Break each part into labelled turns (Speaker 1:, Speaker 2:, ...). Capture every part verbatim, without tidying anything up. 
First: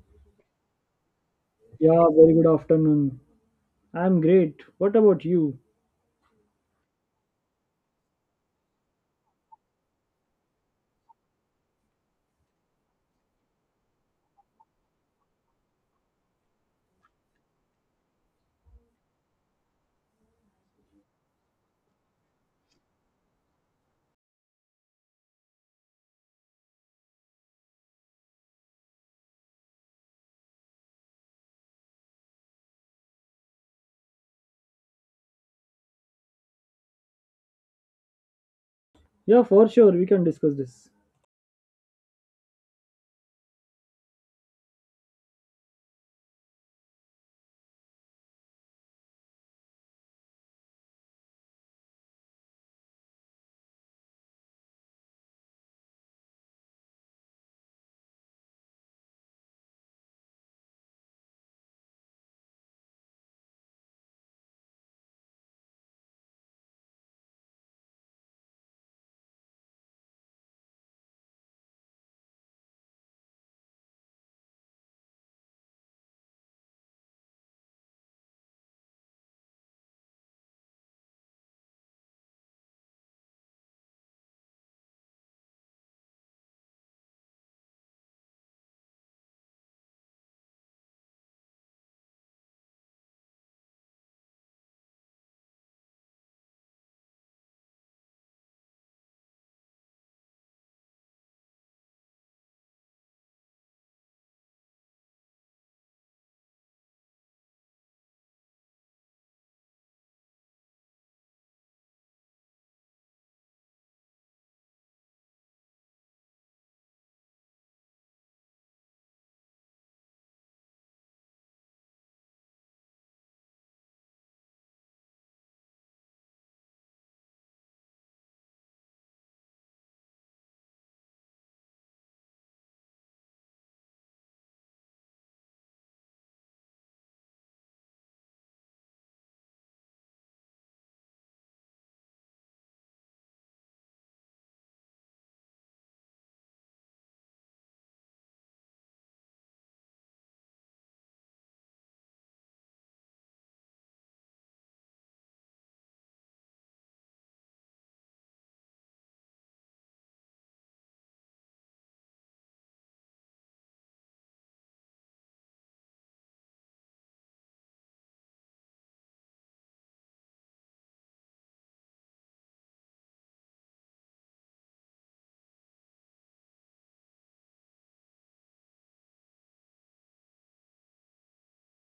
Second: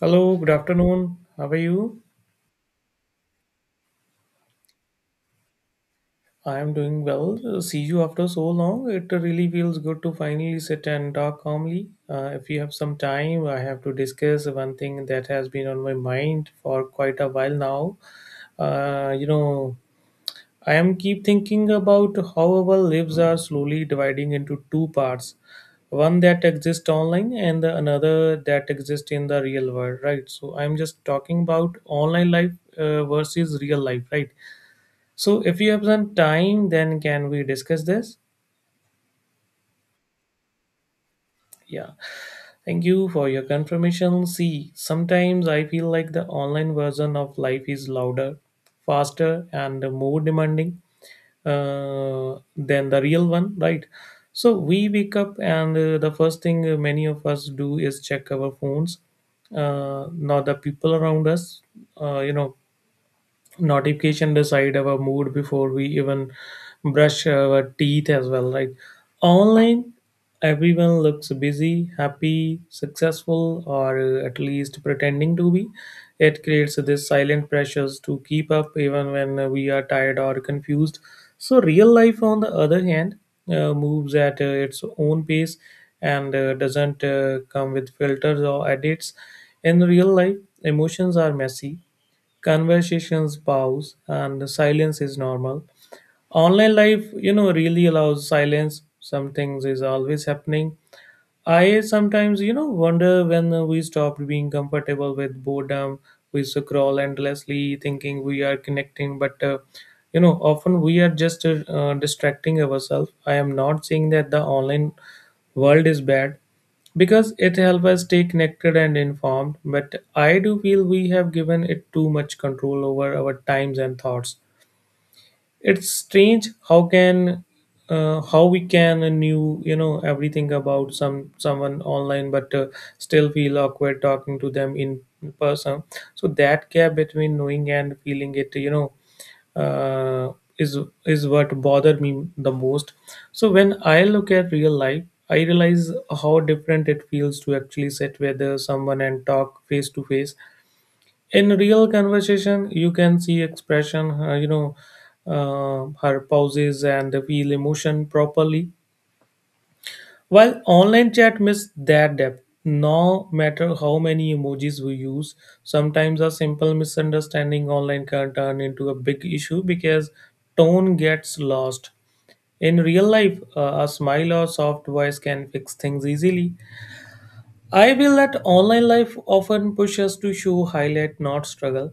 Speaker 1: Hello, good afternoon. How are you?
Speaker 2: Yeah, very good afternoon. I'm great. What about you?
Speaker 1: I am doing well. Uh, See you after so long. It really feels good to finally sit and talk calmly. Uh, if you have some time, I have to discuss one thing that has been on my mind for quite a while now. Uh, you know, I am keep thinking about how our lives are slowly dividing into two parts. One that exists online and the another that exists in the real world, right? So I'm just talking about online life uh, versus real life, right? So, if you have some time, then can we discuss this?
Speaker 2: Yeah, for sure, we can discuss this.
Speaker 1: Yeah. Thank you for your confirmation. See, sometimes I feel like the online version of life is louder, faster, and more demanding uh, than the real one, right? So, we wake up, and uh, the first thing uh, many of us do is check our phones, uh, not the people around us, uh, you know, notification decide our mood before we even brush our teeth as well, right? Online, everyone looks busy, happy, successful, or uh, at least pretending to be. It creates this silent pressures to keep up even when uh, we are tired or confused. So real life, on the other hand, uh, moves at uh, its own pace, and uh, doesn't uh, come with filters or edits. In real life, emotions are messy. Conversations pause and silence is normal. Online life you know really allows silence. Some things is always happening. I sometimes you know wonder when we stopped being comfortable with boredom. We scroll endlessly thinking we are connecting, but uh, you know often we are just uh, uh, distracting ourselves. I am not saying that the online world is bad, because it helps us stay connected and informed, but I do feel we have given it too much control over our times and thoughts. It's strange how can uh, how we can uh, knew you know everything about some someone online, but uh, still feel awkward talking to them in person. So that gap between knowing and feeling it, you know uh, is is what bothered me the most. So when I look at real life, I realize how different it feels to actually sit with uh, someone and talk face to face. In real conversation, you can see expression, uh, you know uh, her pauses and feel emotion properly, while online chat miss that depth no matter how many emojis we use. Sometimes a simple misunderstanding online can turn into a big issue because tone gets lost. In real life, uh, a smile or soft voice can fix things easily. I feel that online life often pushes us to show highlight, not struggle.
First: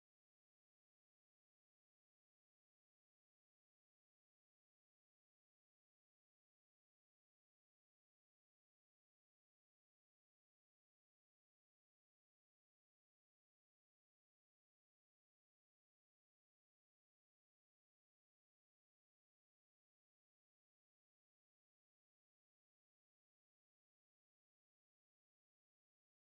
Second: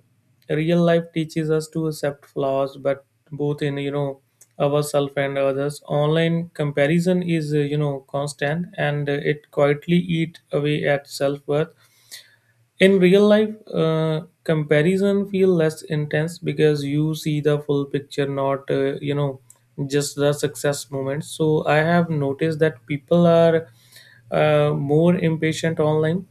Speaker 1: Real life teaches us to accept flaws, but both in, you know ourselves and others. Online comparison is uh, you know constant, and uh, it quietly eat away at self worth. In real life, uh, comparison feel less intense because you see the full picture, not uh, you know just the success moments. So I have noticed that people are uh, more impatient online,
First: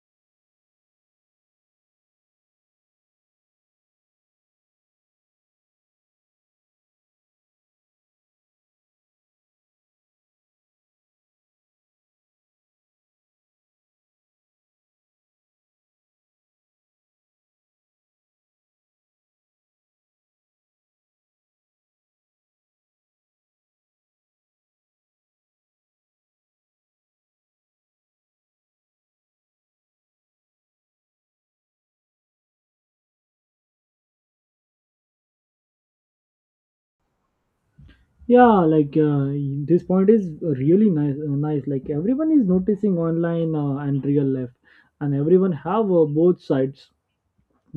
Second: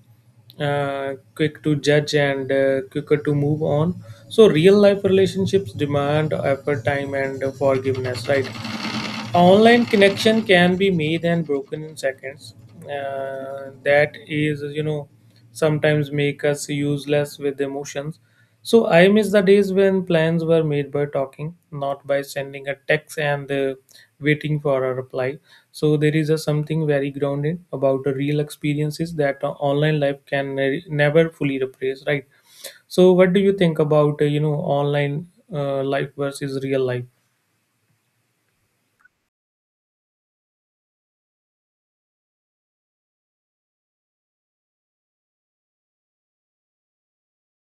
Speaker 1: uh, quick to judge and uh, quicker to move on. So real life relationships demand effort, time, and forgiveness, right? Online connection can be made and broken in seconds. Uh, that is, you know sometimes make us useless with emotions. So I miss the days when plans were made by talking, not by sending a text and uh, waiting for a reply. So there is a something very grounded about the real experiences that uh, online life can ne- never fully replace, right? So what do you think about uh, you know online uh, life versus real life?
Speaker 2: Yeah, like uh, this point is really nice. Uh, nice, like everyone is noticing online uh, and real life, and everyone have uh, both sides.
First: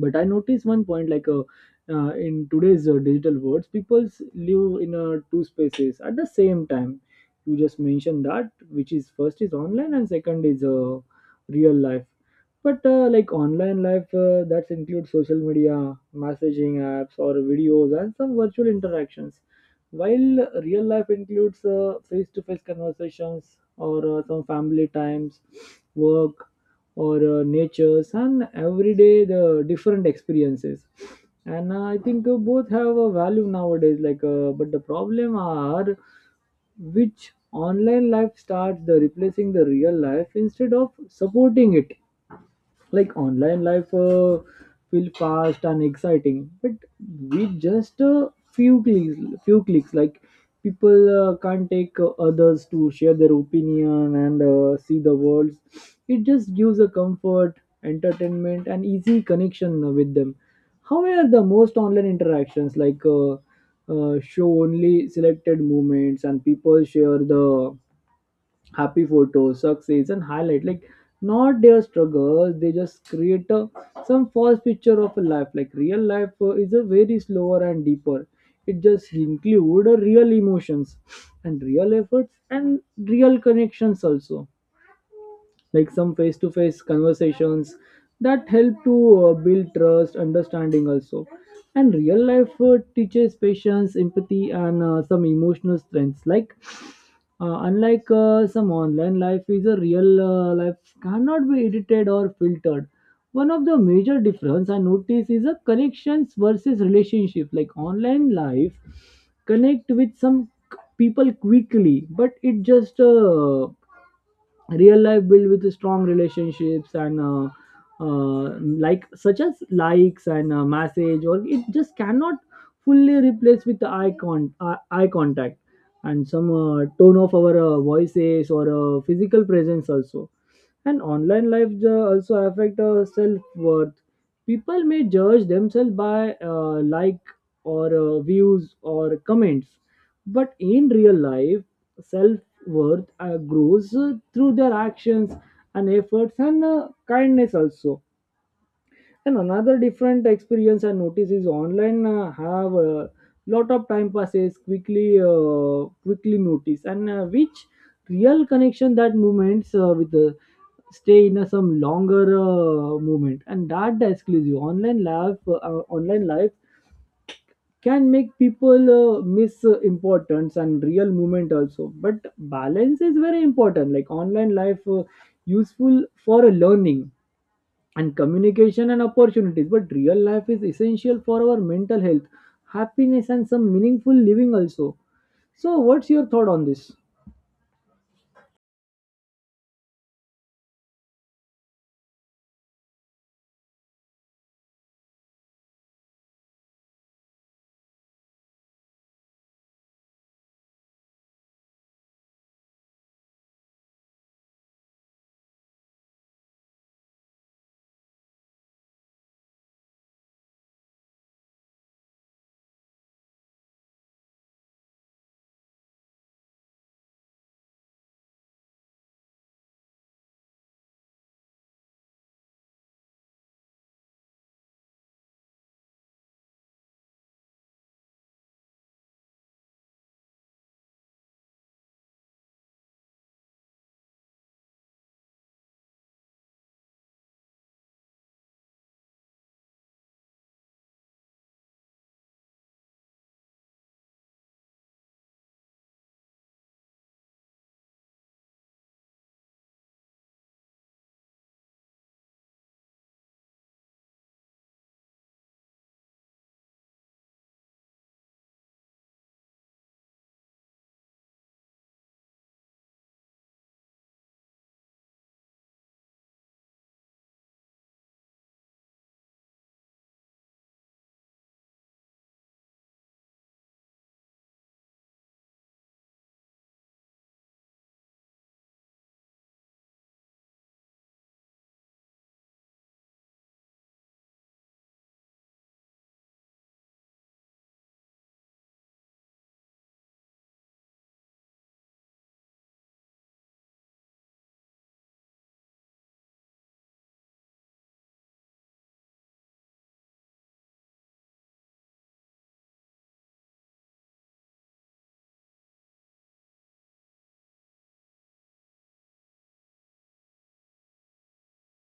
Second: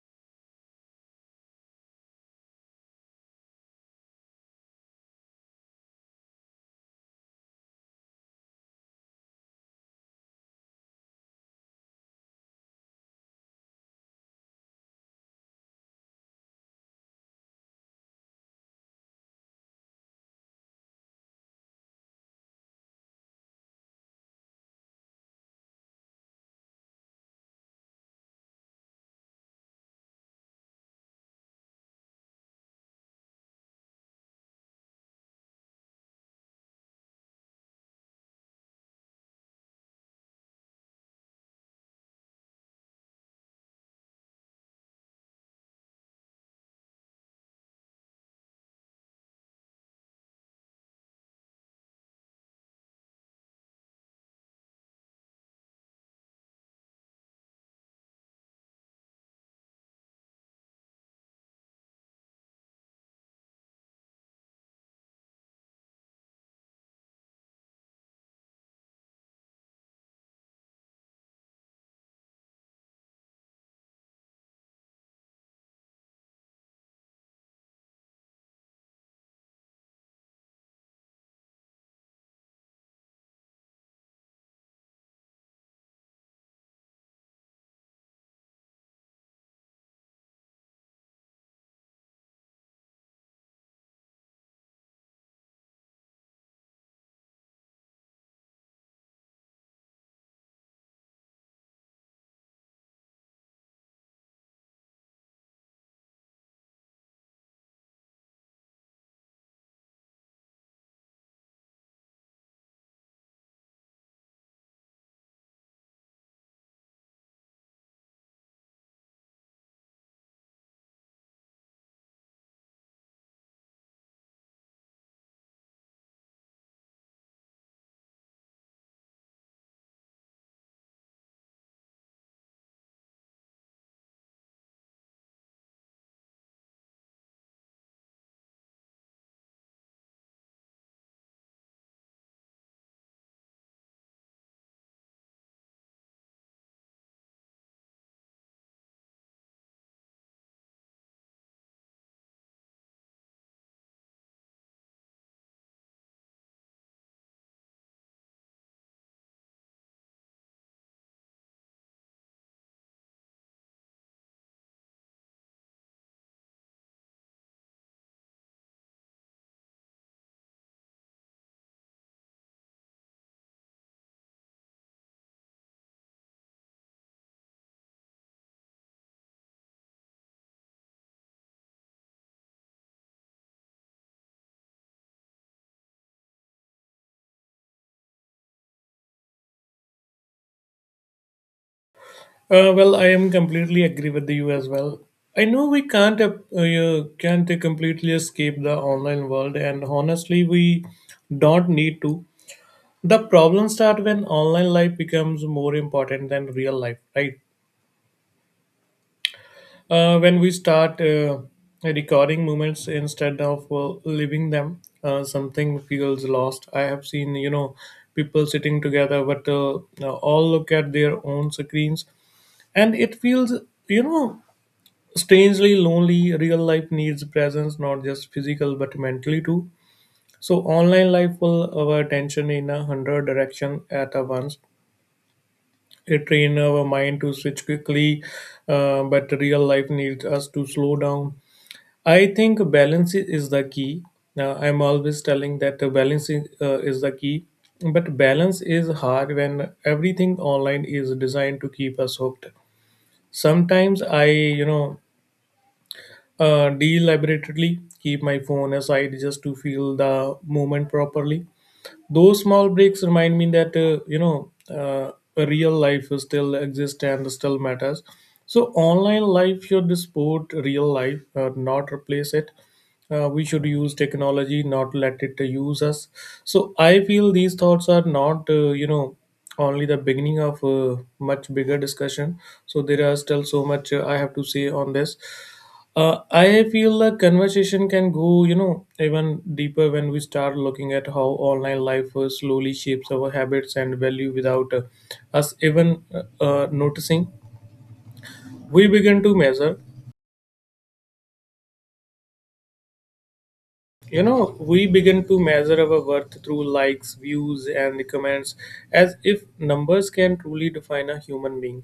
Speaker 2: But I notice one point like uh, uh, in today's uh, digital worlds people live in uh, two spaces at the same time. You just mentioned that, which is first is online and second is uh, real life. But uh, like online life uh, that includes social media, messaging apps, or videos, and some virtual interactions, while real life includes face to face conversations, or uh, some family times, work, or uh, natures, and everyday the different experiences. And uh, I think uh, both have a value nowadays. Like, uh, but the problem are which online life starts the replacing the real life instead of supporting it. Like online life uh, feel fast and exciting, but with just a few clicks few clicks, like, people uh, can't take uh, others to share their opinion and uh, see the world. It just gives a comfort, entertainment, and easy connection with them. However, the most online interactions, like uh, uh, show only selected moments, and people share the happy photos, success, and highlight. Like not their struggles, they just create a, some false picture of a life. Like real life uh, is a very slower and deeper. It just include uh, real emotions and real efforts and real connections also, like some face to face conversations that help to uh, build trust, understanding also. And real life uh, teaches patience, empathy, and uh, some emotional strengths. Like, uh, unlike uh, some online life, is a real uh, life cannot be edited or filtered. One of the major difference I notice is a connections versus relationship. Like online life connect with some people quickly, but it just uh, real life built with strong relationships, and uh, uh, like such as likes and uh, message, or it just cannot fully replace with the eye, con- uh, eye contact and some uh, tone of our uh, voices, or uh, physical presence also. And online lives uh, also affect our self-worth. People may judge themselves by uh, like, or uh, views, or comments, but in real life, self-worth uh, grows uh, through their actions and efforts and uh, kindness also. And another different experience I notice is online uh, have a lot of time passes quickly, uh, quickly notice, and uh, which real connection that moments uh, with the stay in a some longer uh, moment, and that the exclusive online life uh, uh, online life can make people uh, miss uh, importance and real moment also. But balance is very important. Like online life uh, useful for learning and communication and opportunities, but real life is essential for our mental health, happiness, and some meaningful living also. So what's your thought on this?
Speaker 1: Uh, well, I am completely agree with you as well. I know we can't uh, uh, can't completely escape the online world, and honestly, we don't need to. The problem start when online life becomes more important than real life, right? Uh, when we start uh, recording moments instead of uh, living them, uh, something feels lost. I have seen, you know, people sitting together, but uh, all look at their own screens, and it feels, you know strangely lonely. Real life needs presence, not just physical but mentally too. So online life will our attention in a hundred direction at a once. It train our mind to switch quickly, uh, but real life needs us to slow down. I think balance i- is the key. Uh, I'm always telling that the balance is, uh, is the key. But balance is hard when everything online is designed to keep us hooked. Sometimes I you know Uh, deliberately keep my phone aside just to feel the moment properly. Those small breaks remind me that uh, you know uh, a real life still exists and still matters. So online life should support real life, uh, not replace it. Uh, we should use technology, not let it uh, use us. So I feel these thoughts are not uh, you know only the beginning of a much bigger discussion. So there are still so much uh, I have to say on this. Uh, I feel the conversation can go, you know, even deeper when we start looking at how online life uh, slowly shapes our habits and value without uh, us even uh, uh, noticing. We begin to measure You know, we begin to measure our worth through likes, views, and the comments, as if numbers can truly define a human being.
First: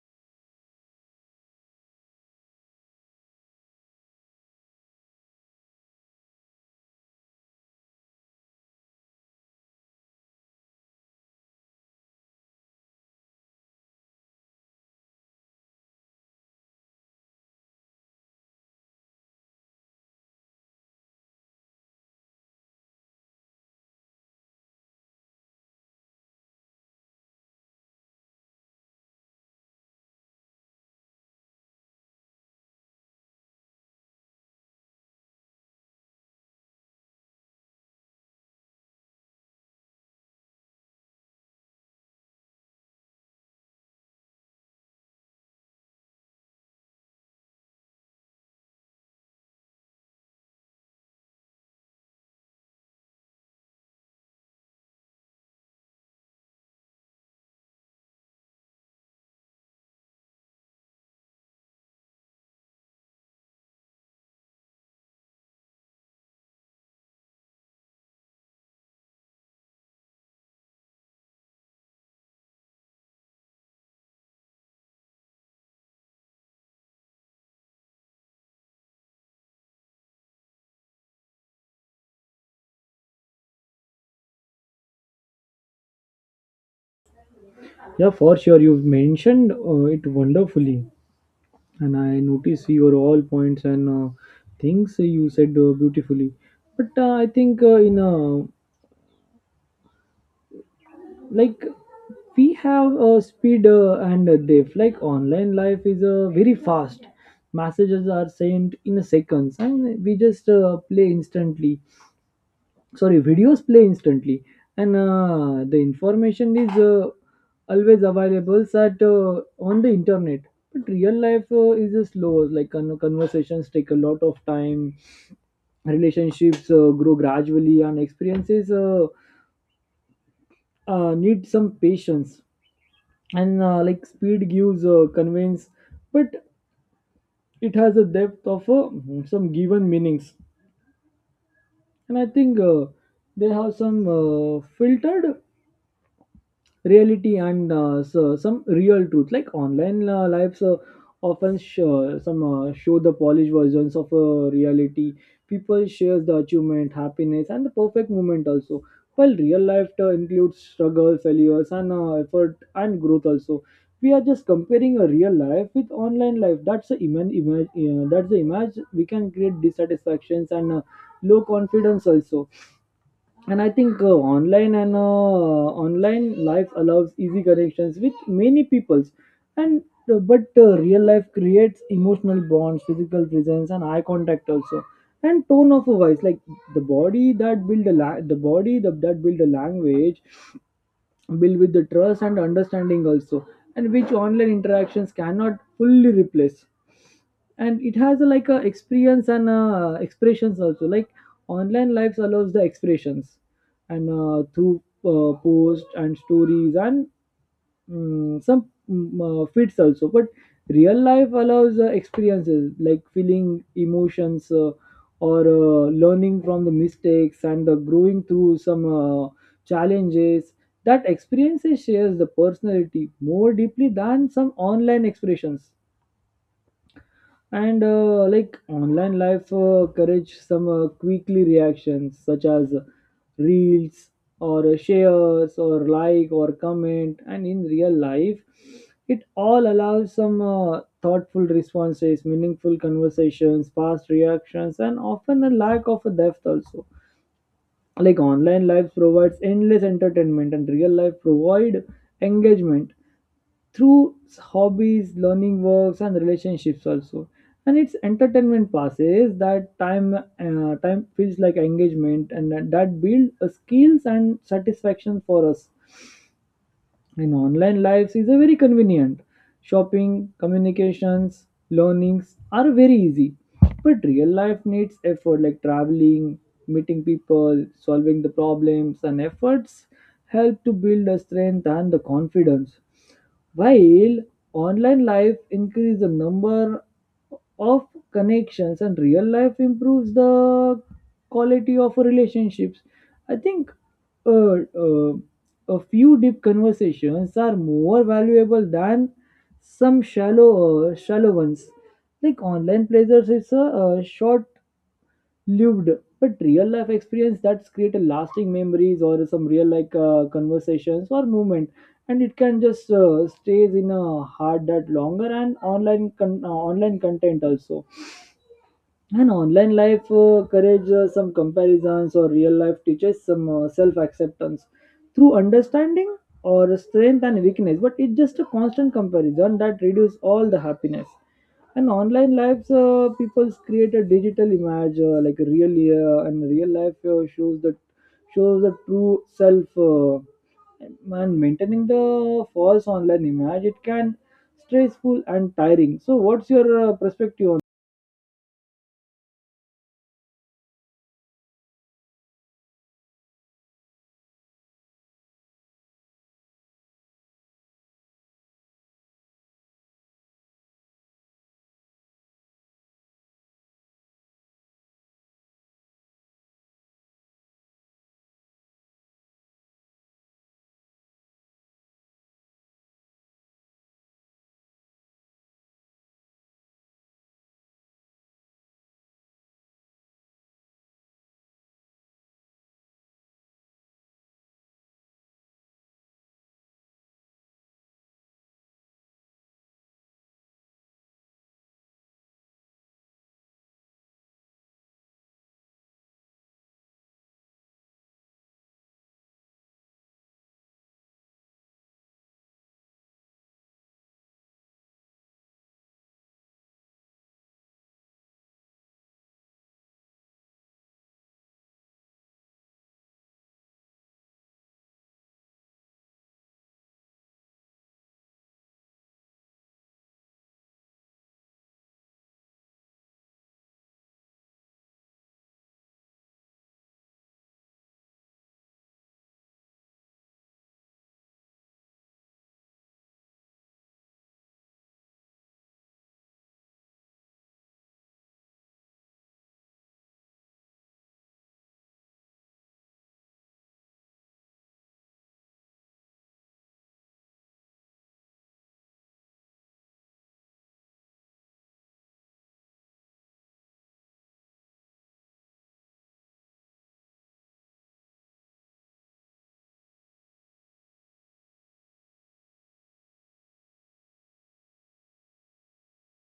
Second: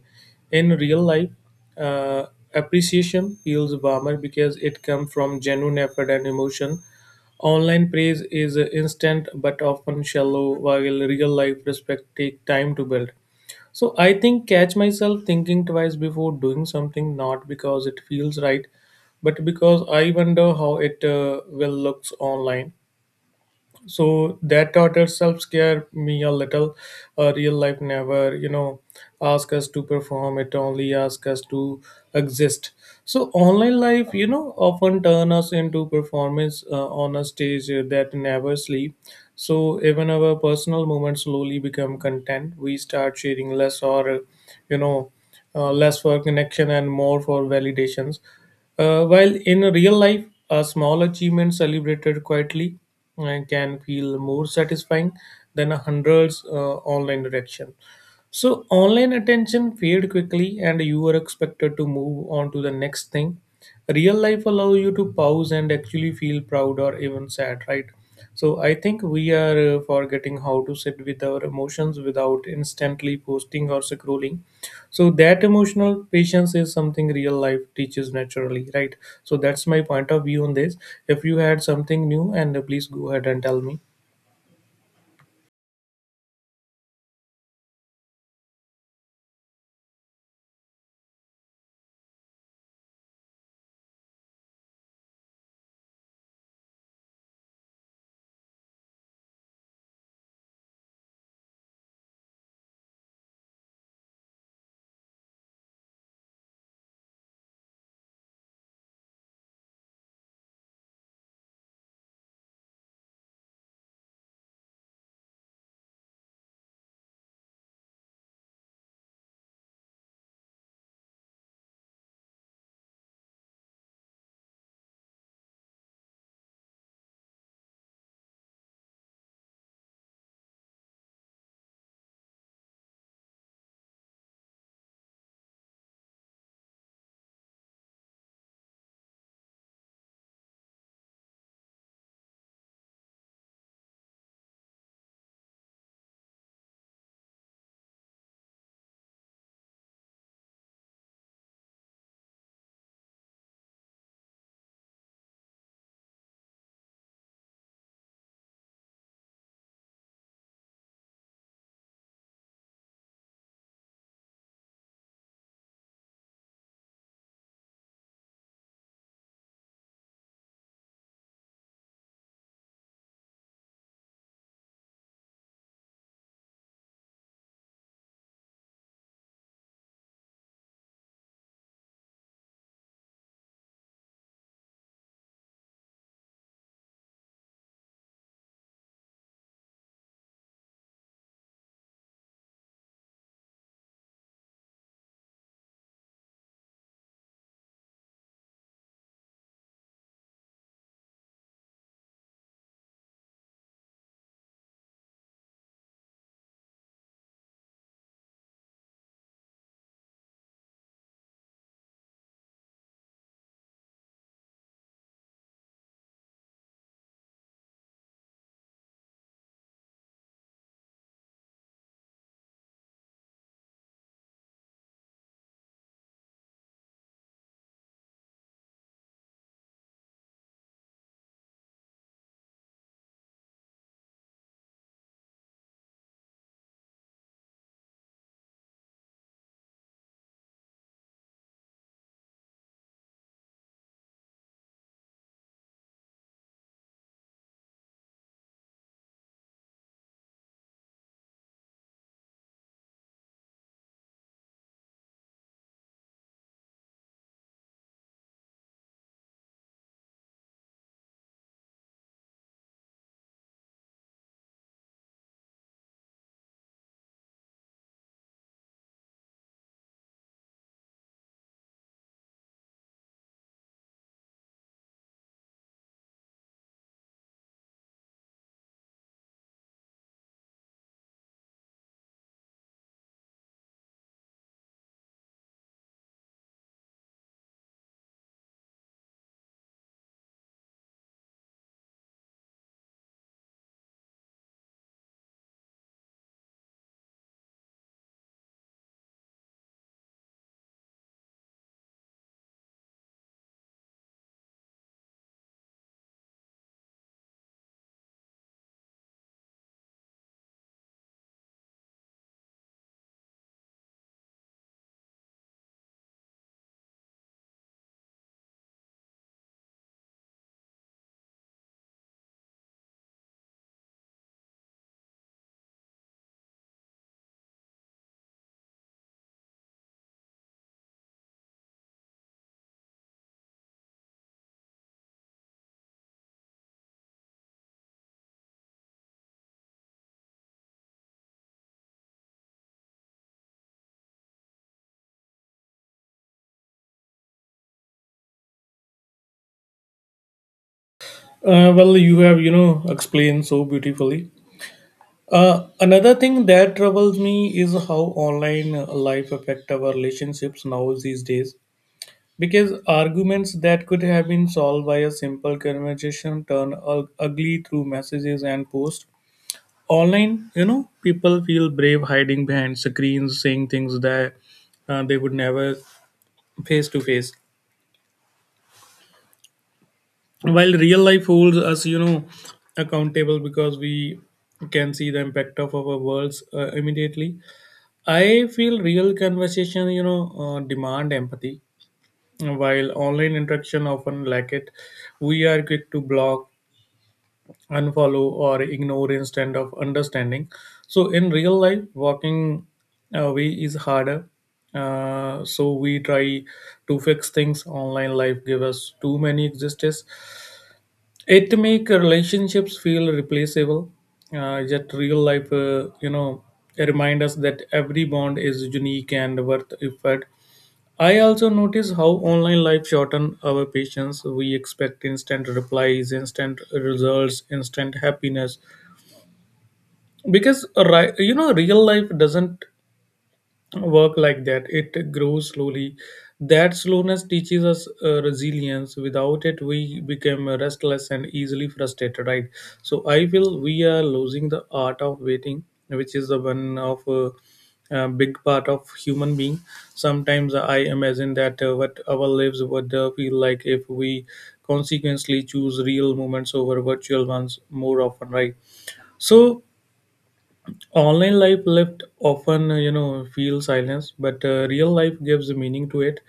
Speaker 1: In real life, uh, appreciation feels warmer because it comes from genuine effort and emotion. Online praise is instant but often shallow, while real life respect take time to build. So I think catch myself thinking twice before doing something, not because it feels right, but because I wonder how it uh, will looks online. So that thought itself scared me a little. Uh, real life never, you know ask us to perform. It only ask us to exist. So online life, you know often turn us into performance uh, on a stage uh, that never sleep. So even our personal moments slowly become content. We start sharing less, or uh, you know uh, less for connection and more for validations, uh, while in real life, a small achievement celebrated quietly uh, can feel more satisfying than a hundreds uh, online reaction. So online attention fade quickly, and you are expected to move on to the next thing. Real life allow you to pause and actually feel proud or even sad, right? So I think we are uh, forgetting how to sit with our emotions without instantly posting or scrolling. So that emotional patience is something real life teaches naturally, right? So that's my point of view on this. If you had something new, and uh, please go ahead and tell me.
Speaker 2: Yeah, for sure, you've mentioned uh, it wonderfully, and I notice your all points and uh, things you said uh, beautifully. But uh, I think, uh, in uh, like we have uh, speed uh, and uh, depth. Like online life is uh, very fast. Messages are sent in seconds, and we just uh, play instantly. Sorry, videos play instantly, and uh, the information is uh, always available at uh, on the internet. But real life uh, is uh, slow. Like con- conversations take a lot of time, relationships uh, grow gradually, and experiences uh, uh, need some patience. And uh, like speed gives uh, conveyance, but it has a depth of uh, some given meanings. And I think uh, they have some uh, filtered reality and uh, so some real truth. Like online uh, lives uh, often show, some uh, show the polished versions of uh, reality. People share the achievement, happiness, and the perfect moment also, while real life uh, includes struggle, failures, and uh, effort and growth also. We are just comparing a real life with online life, that's the image, image uh, that's the image, we can create dissatisfactions and uh, low confidence also. And I think uh, online and uh, online life allows easy connections with many peoples, and uh, but uh, real life creates emotional bonds, physical presence, and eye contact also, and tone of a voice. Like the body that build a la- the body that, that build a language. Built with the trust and understanding also, and which online interactions cannot fully replace. And it has a, like a experience and uh, expressions also. Like online lives allows the expressions and uh, through uh, posts and stories and mm, some mm, uh, fits also, but real life allows uh, experiences like feeling emotions, uh, or uh, learning from the mistakes, and uh, growing through some uh, challenges. That experiences shares the personality more deeply than some online expressions. And uh, like online life uh, encourage some uh, quickly reactions such as reels, or shares, or like, or comment, and in real life, it all allows some uh, thoughtful responses, meaningful conversations, fast reactions, and often a lack of a depth also. Like online life provides endless entertainment, and real life provide engagement through hobbies, learning works, and relationships also. And its entertainment passes that time. Uh, time feels like engagement, and that, that build uh, skills and satisfaction for us. And online lives is a very convenient. Shopping, communications, learnings are very easy. But real life needs effort like traveling, meeting people, solving the problems, and efforts help to build the strength and the confidence. While online life increases the number of connections and real life improves the quality of relationships, I think uh, uh, a few deep conversations are more valuable than some shallow, uh, shallow ones. Like online pleasures, it's a, uh short-lived, but real-life experience that's create a lasting memories, or some real like uh, conversations or movement, and it can just uh, stays in a heart that longer, and online con- uh, online content also. And online life uh, courage uh, some comparisons, or real life teaches some uh, self acceptance through understanding or strength and weakness. But it's just a constant comparison that reduces all the happiness. And online lives, uh, people create a digital image uh, like a real uh, and real life uh, shows the shows the true self. Uh, and maintaining the false online image, it can stressful and tiring. So, what's your uh, perspective on?
Speaker 1: Uh, well, you have, you know explained so beautifully. Uh, another thing that troubles me is how online uh, life affect our relationships now these days, because arguments that could have been solved by a simple conversation turn ug- ugly through messages and posts. Online, you know people feel brave hiding behind screens, saying things that uh, they would never face to face, while real life holds us, you know accountable, because we can see the impact of our words uh, immediately. I feel real conversation, you know uh, demand empathy, while online interaction often lack it. We are quick to block, unfollow, or ignore, instead of understanding. So in real life, walking away is harder, uh, so we try to fix things. Online life give us too many existence. It make relationships feel replaceable, uh, yet real life, uh, you know remind us that every bond is unique and worth effort. I also notice how online life shorten our patience. We expect instant replies, instant results, instant happiness, because ri- you know real life doesn't work like that. It grows slowly. That slowness teaches us uh, resilience. Without it, we become restless and easily frustrated, right? So I feel we are losing the art of waiting, which is the one of uh, a big part of human being. Sometimes I imagine that uh, what our lives would uh, feel like if we consequently choose real moments over virtual ones more often, right? So online life left often, uh, you know feel silence, but uh, real life gives meaning to it.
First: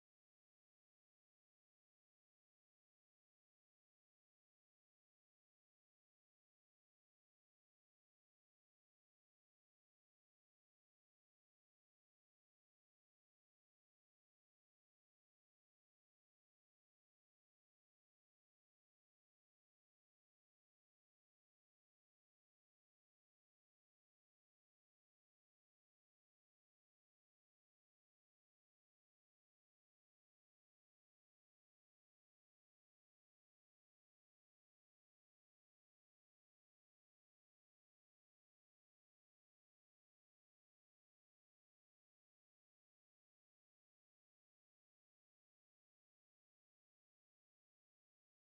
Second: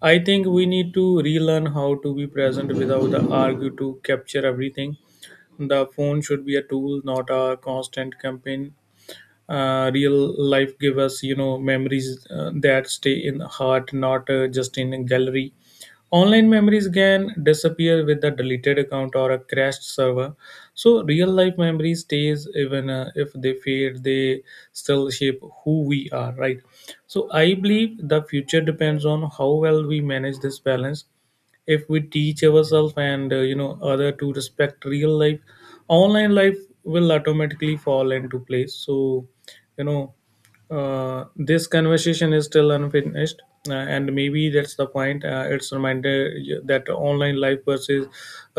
Speaker 1: I think we need to relearn how to be present without the argue to capture everything. The phone should be a tool, not a constant campaign. Uh, real life give us, you know memories uh, that stay in heart, not uh, just in a gallery. Online memories can disappear with a deleted account or a crashed server. So real life memory stays, even uh, if they fade, they still shape who we are, right? So I believe the future depends on how well we manage this balance. If we teach ourselves and uh, you know other to respect real life, online life will automatically fall into place. So you know uh, this conversation is still unfinished, uh, and maybe that's the point. Uh, it's a reminder that online life versus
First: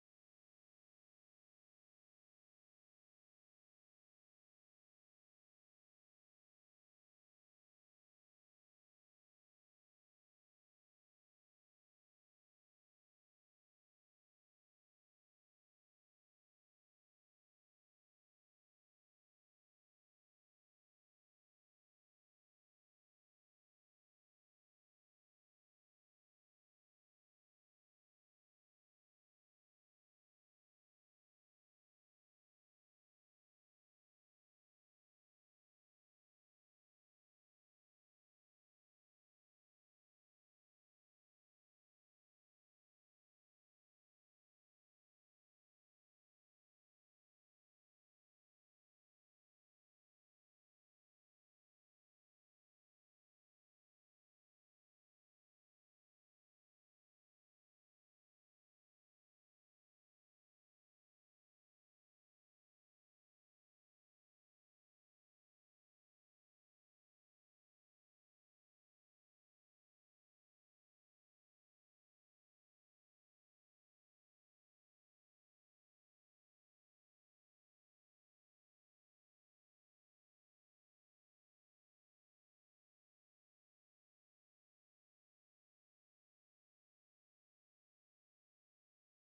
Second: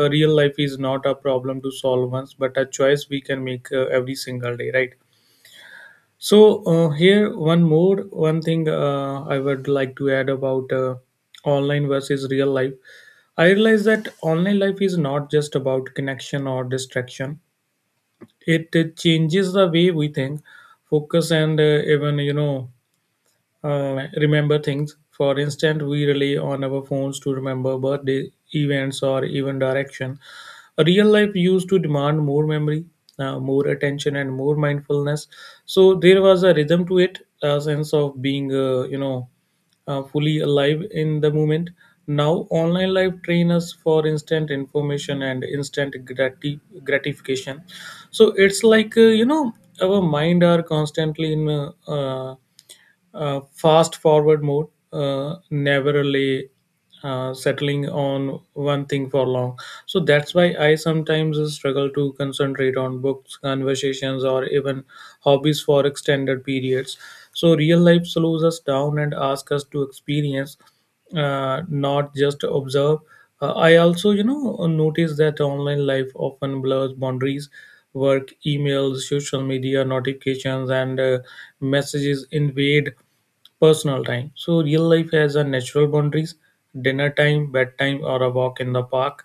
Speaker 1: uh, real life is not a problem to solve once, but a choice we can make uh, every single day, right? So uh, here, one more one thing uh, I would like to add about uh, online versus real life. I realize that online life is not just about connection or distraction. It, uh, changes the way we think, focus, and uh, even you know uh, remember things. For instance, we rely on our phones to remember birthday events or even direction. Real life used to demand more memory, uh, more attention, and more mindfulness. So there was a rhythm to it, a sense of being, uh, you know, uh, fully alive in the moment. Now, online life train us for instant information and instant grati- gratification. So it's like uh, you know, our mind are constantly in uh, uh, uh, fast forward mode, uh, never really uh, settling on one thing for long. So that's why I sometimes struggle to concentrate on books, conversations, or even hobbies for extended periods. So real life slows us down and asks us to experience uh, not just observe. Uh, I also, you know, notice that online life often blurs boundaries. Work, emails, social media notifications, and uh, messages invade personal time. So real life has a natural boundaries: dinner time, bedtime, or a walk in the park,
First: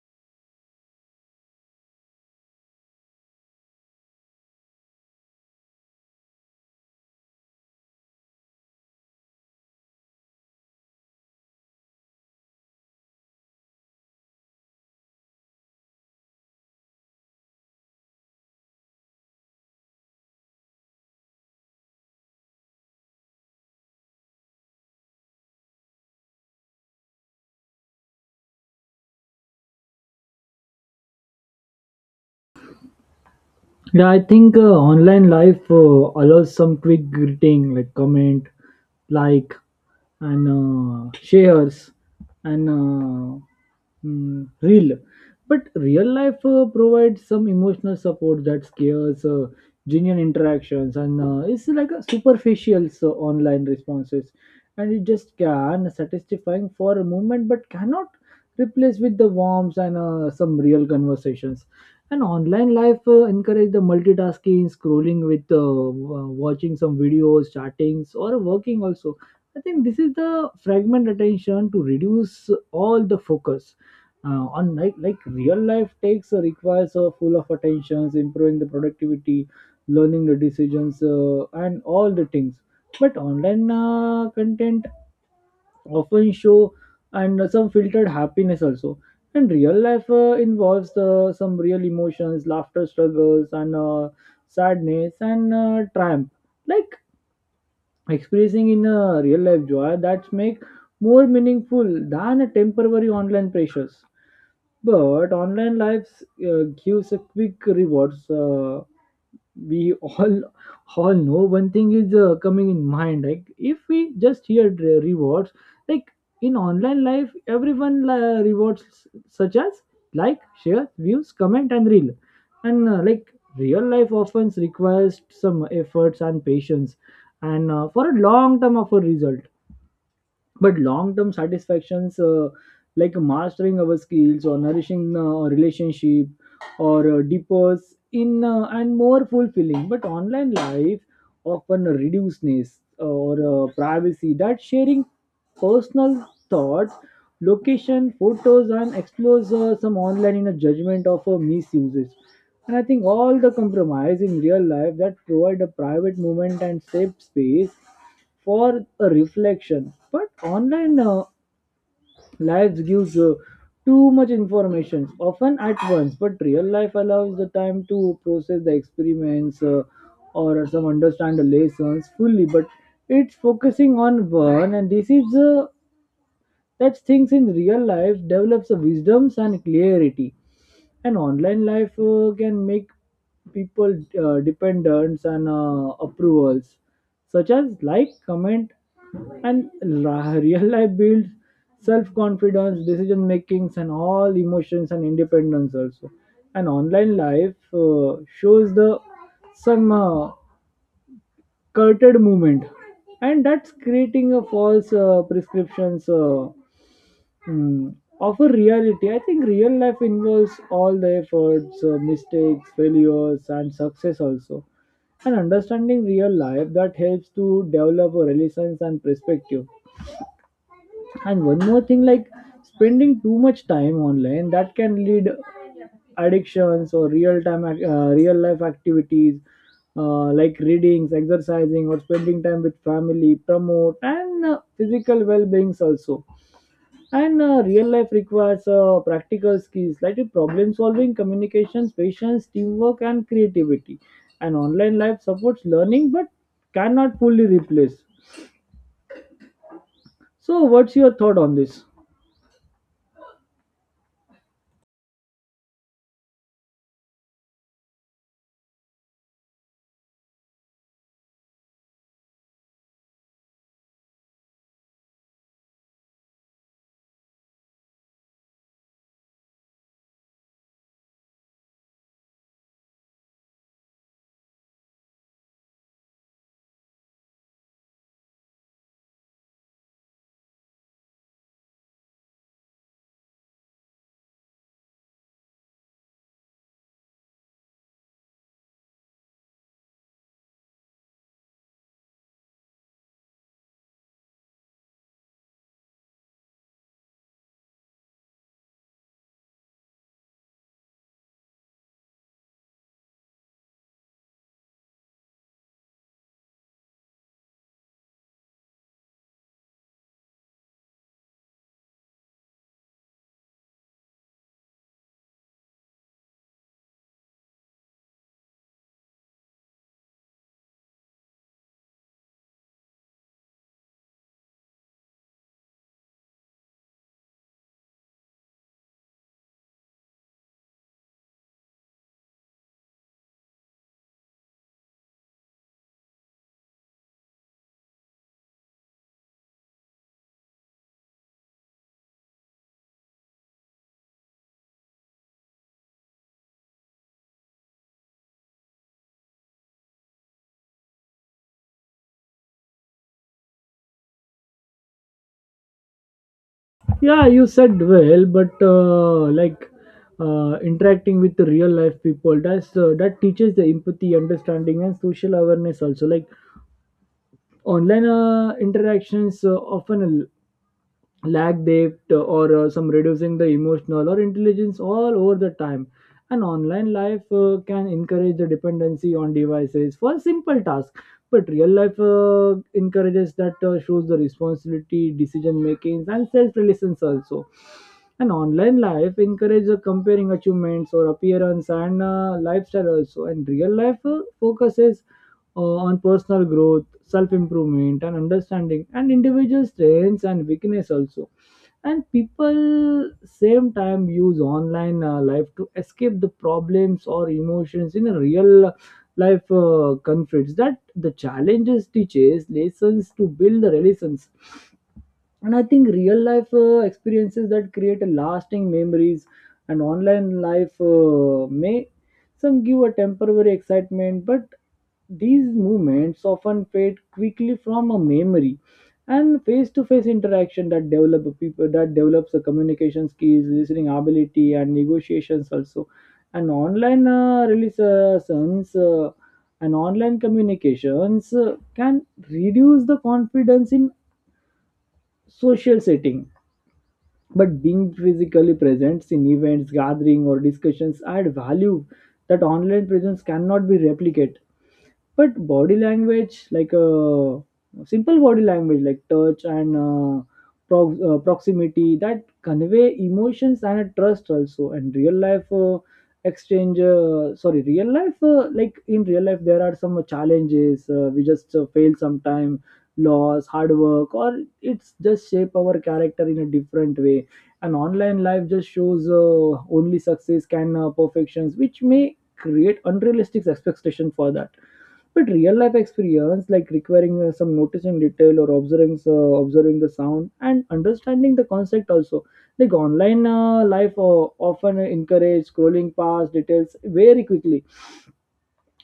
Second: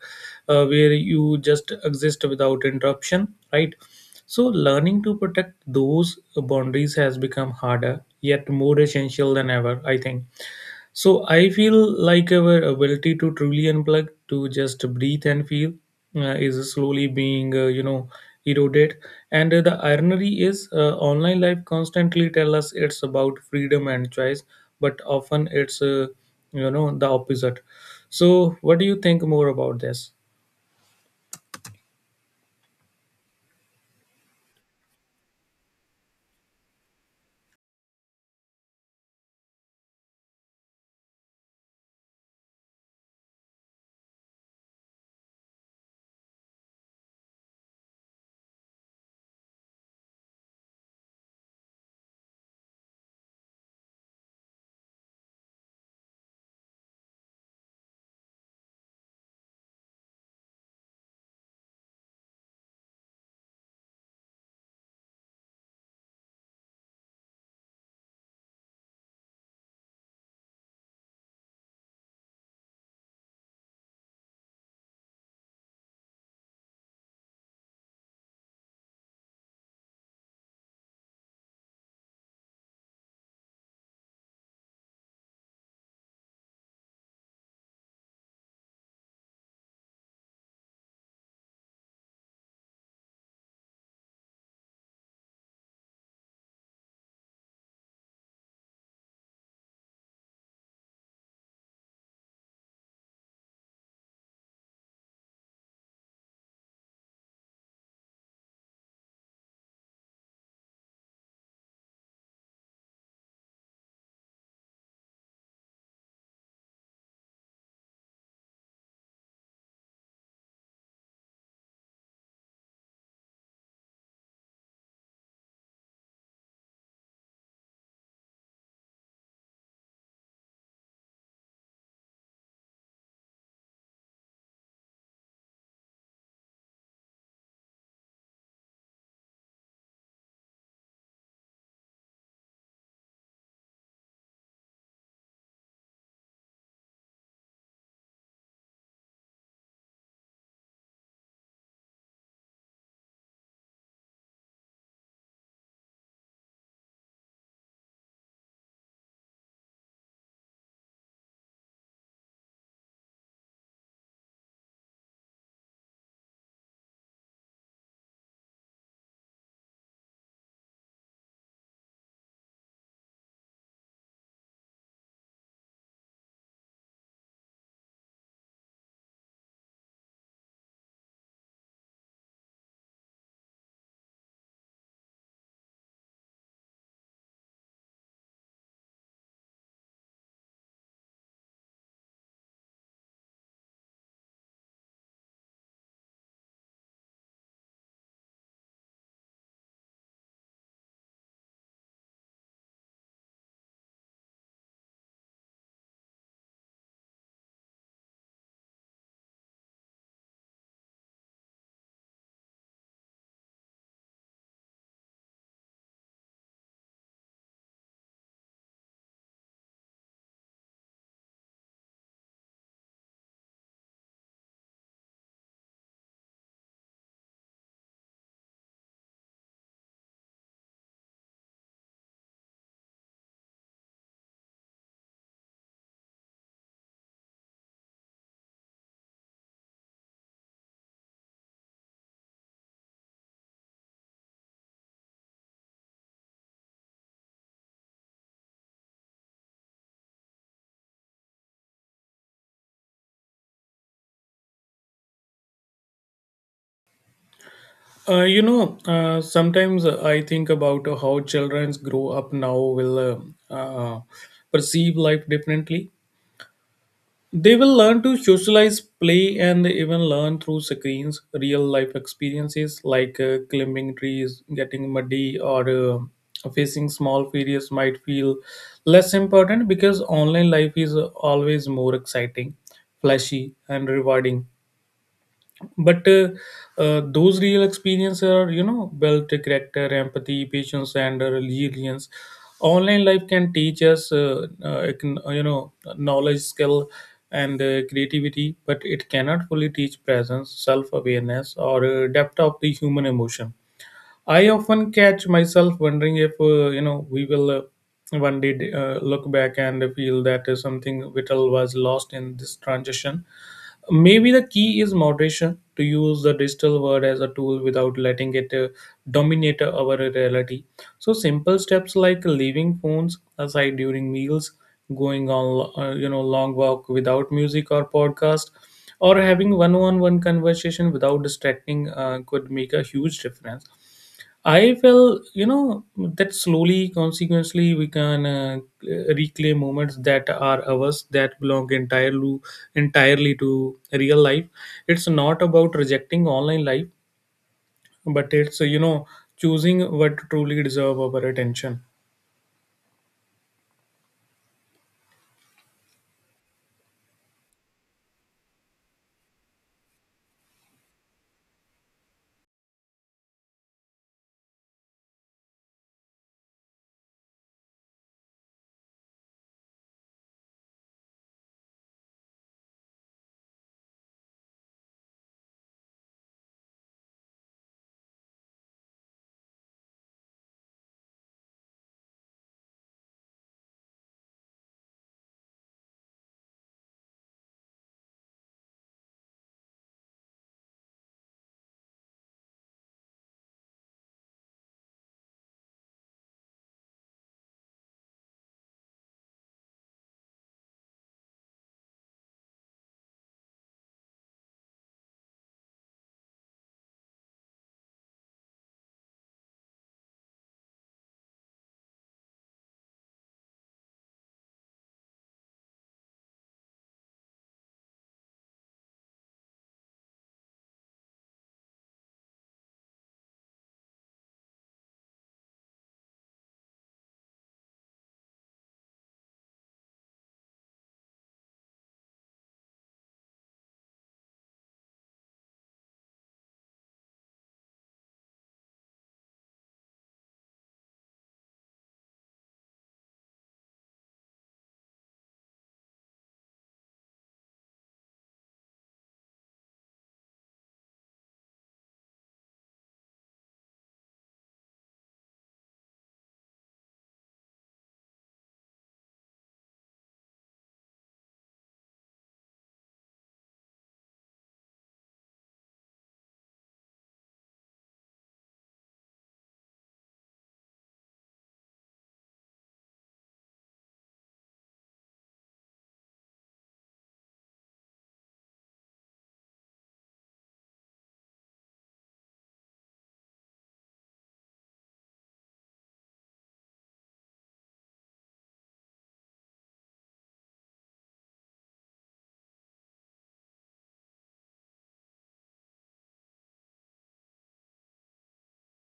Speaker 1: uh, where you just exist without interruption, right? So learning to protect those boundaries has become harder, yet more essential than ever. I think so I feel like our ability to truly unplug, to just breathe and feel, uh, is slowly being, uh, you know, eroded. And uh, the irony is, uh, online life constantly tell us it's about freedom and choice, but often it's, uh, you know, the opposite. So what do you think more about this?
Speaker 2: Yeah, I think uh, online life uh, allows some quick greeting, like comment, like, and uh, shares, and uh, mm, real. But real life uh, provides some emotional support that scares uh, genuine interactions, and uh, it's like a superficial so online responses, and it just can satisfying for a moment, but cannot replace with the warmth and uh, some real conversations. And online life uh, encourage the multitasking scrolling with uh, w- watching some videos, chattings, or working also. I think this is the fragment attention to reduce all the focus uh, on like like real life takes uh, requires a full of attentions, improving the productivity, learning the decisions, uh, and all the things. But online uh, content often show and some filtered happiness also. And real life uh, involves uh, some real emotions, laughter, struggles, and uh, sadness, and uh, triumph. Like expressing in a real life joy that make more meaningful than a temporary online pressures. But online lives uh, gives a quick rewards, uh, we all all know one thing is uh, coming in mind, like if we just hear the rewards, like in online life, everyone uh, rewards such as like, share, views, comment, and reel. And uh, like real life often requires some efforts and patience, and uh, for a long term of a result. But long-term satisfactions, uh, like mastering our skills, or nourishing uh, a relationship, or uh, deepers in uh, and more fulfilling. But online life often reduceness or uh, privacy that sharing personal thoughts, location, photos, and explores uh, some online in a judgment of uh, misuses. And I think all the compromise in real life that provide a private moment and safe space for a reflection. But online uh, lives gives uh, too much information, often at once. But real life allows the time to process the experiments, uh, or some understand the lessons fully. But it's focusing on one, and this is uh, that things in real life develops the wisdoms and clarity. And online life uh, can make people uh, dependents and uh, approvals such as like, comment, and la- real life builds self confidence, decision makings, and all emotions and independence also. And online life uh, shows the some uh, curted movement, and that's creating a false uh, prescriptions, uh, Mm. of a reality. I think real life involves all the efforts, uh, mistakes, failures, and success also. And understanding real life that helps to develop a relations and perspective. And one more thing, like spending too much time online, that can lead addictions or real time, ac- uh, real life activities, uh, like readings, exercising, or spending time with family. Promote and uh, physical well beings also. And uh, real life requires uh, practical skills like problem solving, communications, patience, teamwork, and creativity. And online life supports learning but cannot fully replace. So, what's your thought on this?
Speaker 1: Uh, you know, uh, sometimes I think about how children grow up now will uh, uh, perceive life differently. They will learn to socialize, play, and even learn through screens, real life experiences like uh, climbing trees, getting muddy, or uh, facing small failures might feel less important because online life is always more exciting, flashy, and rewarding but uh, uh, those real experiences are you know built character empathy patience and uh, resilience. Online life can teach us uh, uh, it can, uh, you know knowledge skill and uh, creativity, but it cannot fully teach presence self-awareness or uh, depth of the human emotion. I often catch myself wondering if uh, you know we will uh, one day uh, look back and feel that uh, something vital was lost in this transition. Maybe the key is moderation to use the digital world as a tool without letting it uh, dominate our reality. So simple steps like leaving phones aside during meals, going on uh, you know long walk without music or podcast, or having one-on-one conversation without distracting uh, could make a huge difference. I feel, you know, that slowly, consequently, we can uh, reclaim moments that are ours that belong entirely, entirely to real life. It's not about rejecting online life, but it's, you know, choosing what truly deserve our attention.
Speaker 2: Yeah, you said well, but uh, like uh, interacting with the real life people, that's uh, that teaches the empathy, understanding, and social awareness also. Like online uh, interactions uh, often lack depth or uh, some reducing the emotional or intelligence all over the time. And online life uh, can encourage the dependency on devices for simple tasks, but real life uh, encourages that uh, shows the responsibility decision making and self reliance also. And online life encourages the comparing achievements or appearance and uh, lifestyle also, and real life uh, focuses uh, on personal growth, self improvement, and understanding, and individual strengths and weakness also. And people same time use online uh, life to escape the problems or emotions in a real life uh, conflicts. That the challenges teaches lessons to build the relations. And I think real life uh, experiences that create a lasting memories, and online life uh, may some give a temporary excitement, but these movements often fade quickly from a memory. And face-to-face interaction that develop a people, that develops the communication skills, listening ability, and negotiations also. And online uh, releases uh, and online communications uh, can reduce the confidence in social setting, but being physically present in events, gathering, or discussions add value that online presence cannot be replicated. But body language like a simple body language like touch and uh, pro- uh, proximity that convey emotions and a trust also. And real life uh, exchange uh, sorry real life, uh, like in real life there are some challenges, uh, we just uh, fail sometime, loss hard work, or it's just shape our character in a different way. An online life just shows uh, only success can uh, perfections which may create unrealistic expectation for that. But real life experience, like requiring uh, some noticing detail or observing uh, observing the sound and understanding the concept also. Like online uh, life uh, often encourage scrolling past details very quickly,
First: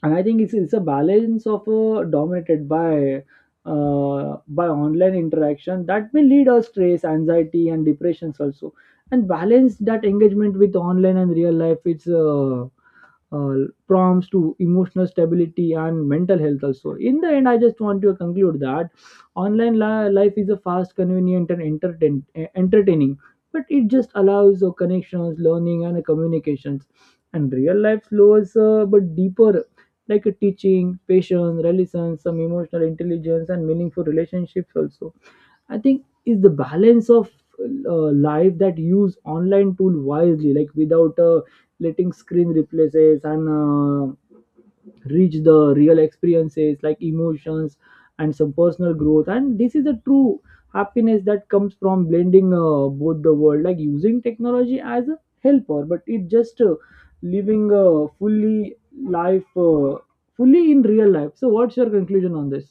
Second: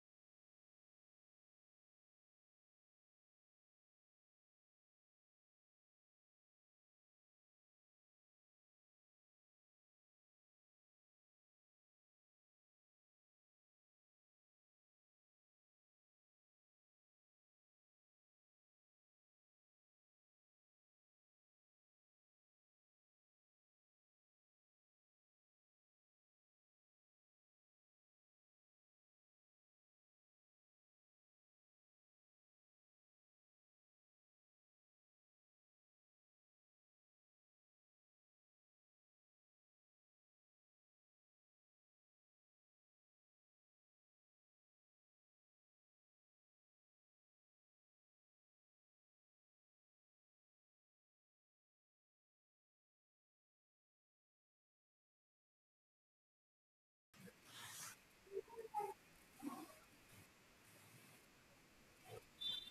Speaker 2: and I think it's, it's a balance of uh, dominated by uh, by online interaction that may lead us stress, anxiety, and depressions also. And balance that engagement with online and real life. It's uh, uh, prompts to emotional stability and mental health also. In the end I just want to conclude that online li- life is a fast convenient and entertain- eh, entertaining, but it just allows uh, connections learning and communications. And real life slows uh, but deeper, like a teaching patience resilience some emotional intelligence and meaningful relationships also. I think is the balance of uh, life that use online tool wisely, like without uh, letting screen replaces and uh, reach the real experiences like emotions and some personal growth. And this is a true happiness that comes from blending uh, both the world, like using technology as a helper, but it just uh, living uh, fully life uh, fully in real life. So what's your conclusion on this?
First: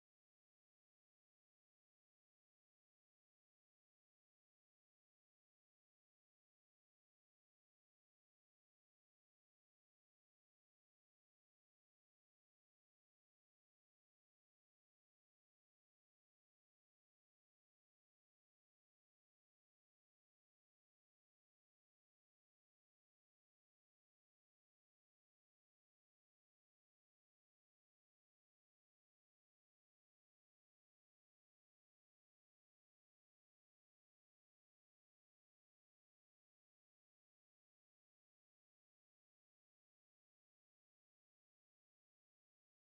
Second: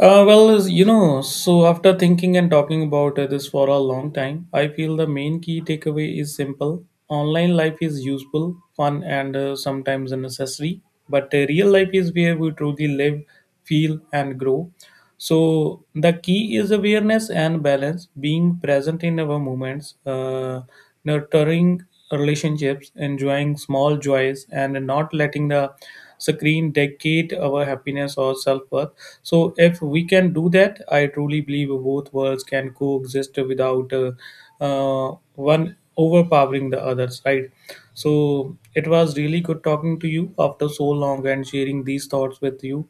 Speaker 1: Uh, well, you know, so after thinking and talking about uh, this for a long time, I feel the main key takeaway is simple. Online life is useful, fun, and uh, sometimes a necessary, but uh, real life is where we truly live, feel, and grow. So the key is awareness and balance, being present in our moments, uh, nurturing relationships, enjoying small joys, and not letting the screen dictate our happiness or self-worth. So if we can do that, I truly believe both worlds can coexist without uh, uh, one overpowering the others. Right. So it was really good talking to you after so long and sharing these thoughts with you.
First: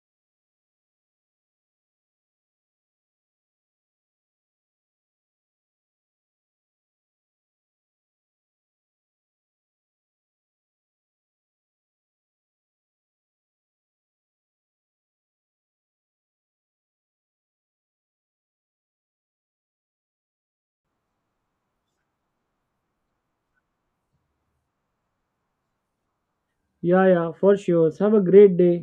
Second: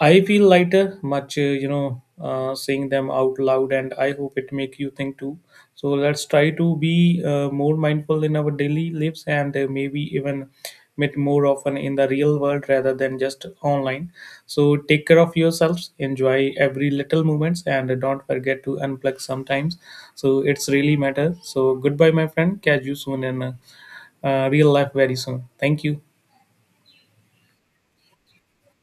Speaker 1: I feel lighter much, uh, you know, uh, saying them out loud, and I hope it make you think too. So let's try to be uh, more mindful in our daily lives, and uh, maybe even meet more often in the real world rather than just online. So take care of yourselves, enjoy every little moments, and don't forget to unplug sometimes. So it's really matter. So goodbye, my friend. Catch you soon in uh, uh, real life very soon. Thank you.
Speaker 2: Yeah, yeah, for sure, have a great day.